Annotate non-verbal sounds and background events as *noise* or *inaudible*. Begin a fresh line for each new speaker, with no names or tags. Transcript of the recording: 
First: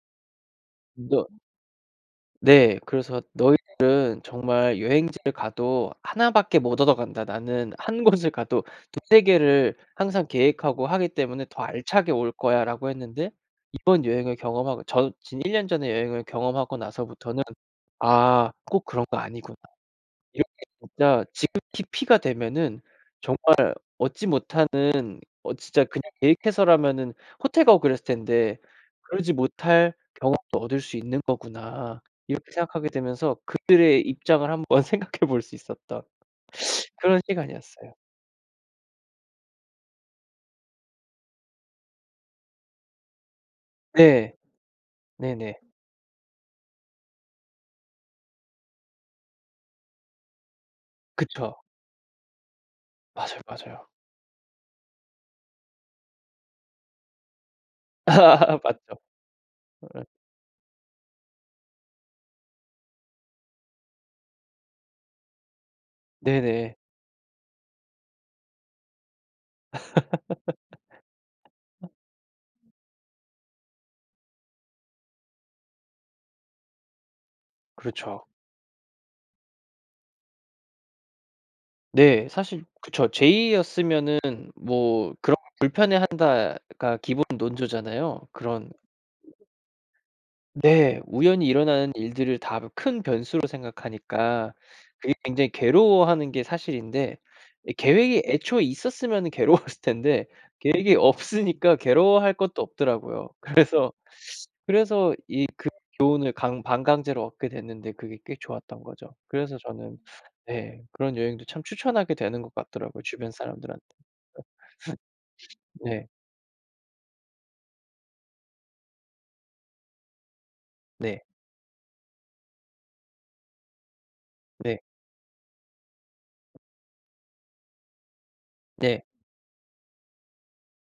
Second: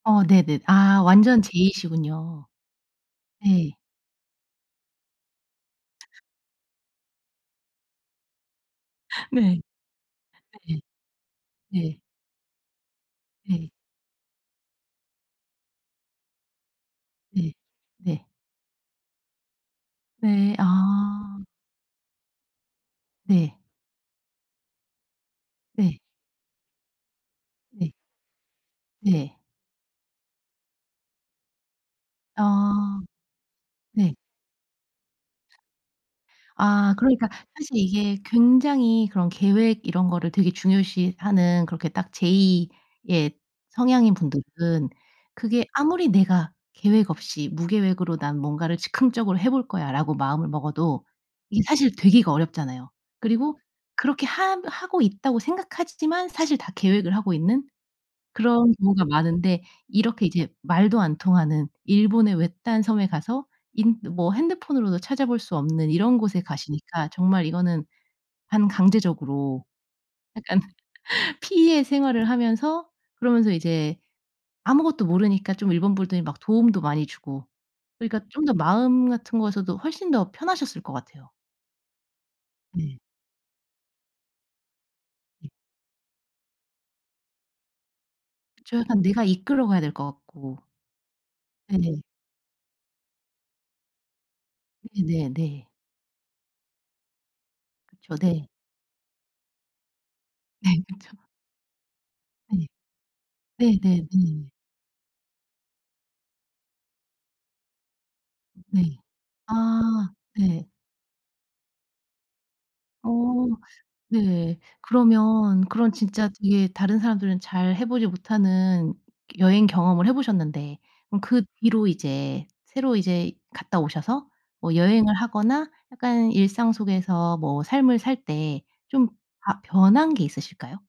어 네네. 아
너
완전 J시군요.
네 그래서
네.
"너희들은 정말 여행지를 가도 1 밖에 못 얻어간다. 나는 1 곳을 가도 2-3
*laughs* 네.
개를 항상
네.
계획하고 하기 때문에 더
네.
알차게 올거야." 라고 했는데
네.
이번 여행을 경험하고 저 진 1 년 전에 여행을 경험하고 나서부터는
네. 네.
'아 꼭 그런 거 아니구나. 이렇게
네.
진짜
아.
지극히 P가 되면은
네.
정말 얻지 못하는 어 진짜
네.
그냥 계획해서라면은 호텔 가고
네.
그랬을 텐데 그러지
네.
못할 경험도 얻을 수 있는 거구나.' 이렇게 생각하게
아.
되면서 그들의
네.
입장을 한번 생각해 볼 수 있었던 *sucks teeth*
아
그런
그러니까 사실
시간이었어요.
이게 굉장히 그런 계획 이런 거를 되게 중요시하는 그렇게 딱 J의 성향인
네.
분들은
네네.
그게 아무리 내가 계획 없이 '무계획으로 난 뭔가를 즉흥적으로 해 볼거야.' 라고 마음을 먹어도
그쵸.
이게 사실 되기가 어렵잖아요.
맞아요,
그리고
맞아요.
그렇게 하 하고 있다고 생각하지 지만 사실 다 계획을 하고 있는
*laughs*
그런
맞죠.
경우가 많은데
어.
이렇게 이제 말도 안 통하는 일본의 외딴 섬에 가서 인 뭐 핸드폰으로도 찾아볼 수 없는 이런 곳에
네네.
가시니까 정말 이거는 반강제적으로 약간 *laughs* P의
*laughs*
생활을 하면서 그러면서 이제 아무것도 모르니까 좀 일본 분들이 막 도움도 많이 주고 그러니까
그렇죠.
좀 더 마음 같은 곳에도 훨씬 더 편하셨을 것 같아요.
네. 사실
네.
그쵸. J였으면은 뭐 그런
예.
'불편해한다.'가 기본 논조잖아요. 그런
그쵸, 약간 내가 이끌어 가야 될 것 같고.
네. 우연히 일어나는
네네.
일들을 다 큰 변수로 생각하니까 그게
네네
굉장히
네.
괴로워하는 게 사실인데 예
그쵸.
계획이
네.
애초에 있었으면은 괴로웠을 텐데
네.
계획이
그쵸.
없으니까 괴로워할 것도
네
없더라고요.
네
그래서
네
*sucks teeth*
네.
그래서 이 그 교훈을 강 반강제로 얻게 됐는데 그게 꽤
음
좋았던
네.
거죠. 그래서 저는
아. 네.
네 그런 여행도 참 추천하게 되는 것 같더라고요.
어
주변 사람들한테.
네. 그러면 그런
*laughs* 네.
진짜 이게 다른 사람들은 잘 해 보지 못하는 여행 경험을 해 보셨는데, 그럼
네.
그 뒤로 이제 새로 이제 갔다 오셔서 뭐
네.
여행을 하거나 약간 일상 속에서 뭐 삶을 살 때
네.
좀 바 변한 게 있으실까요?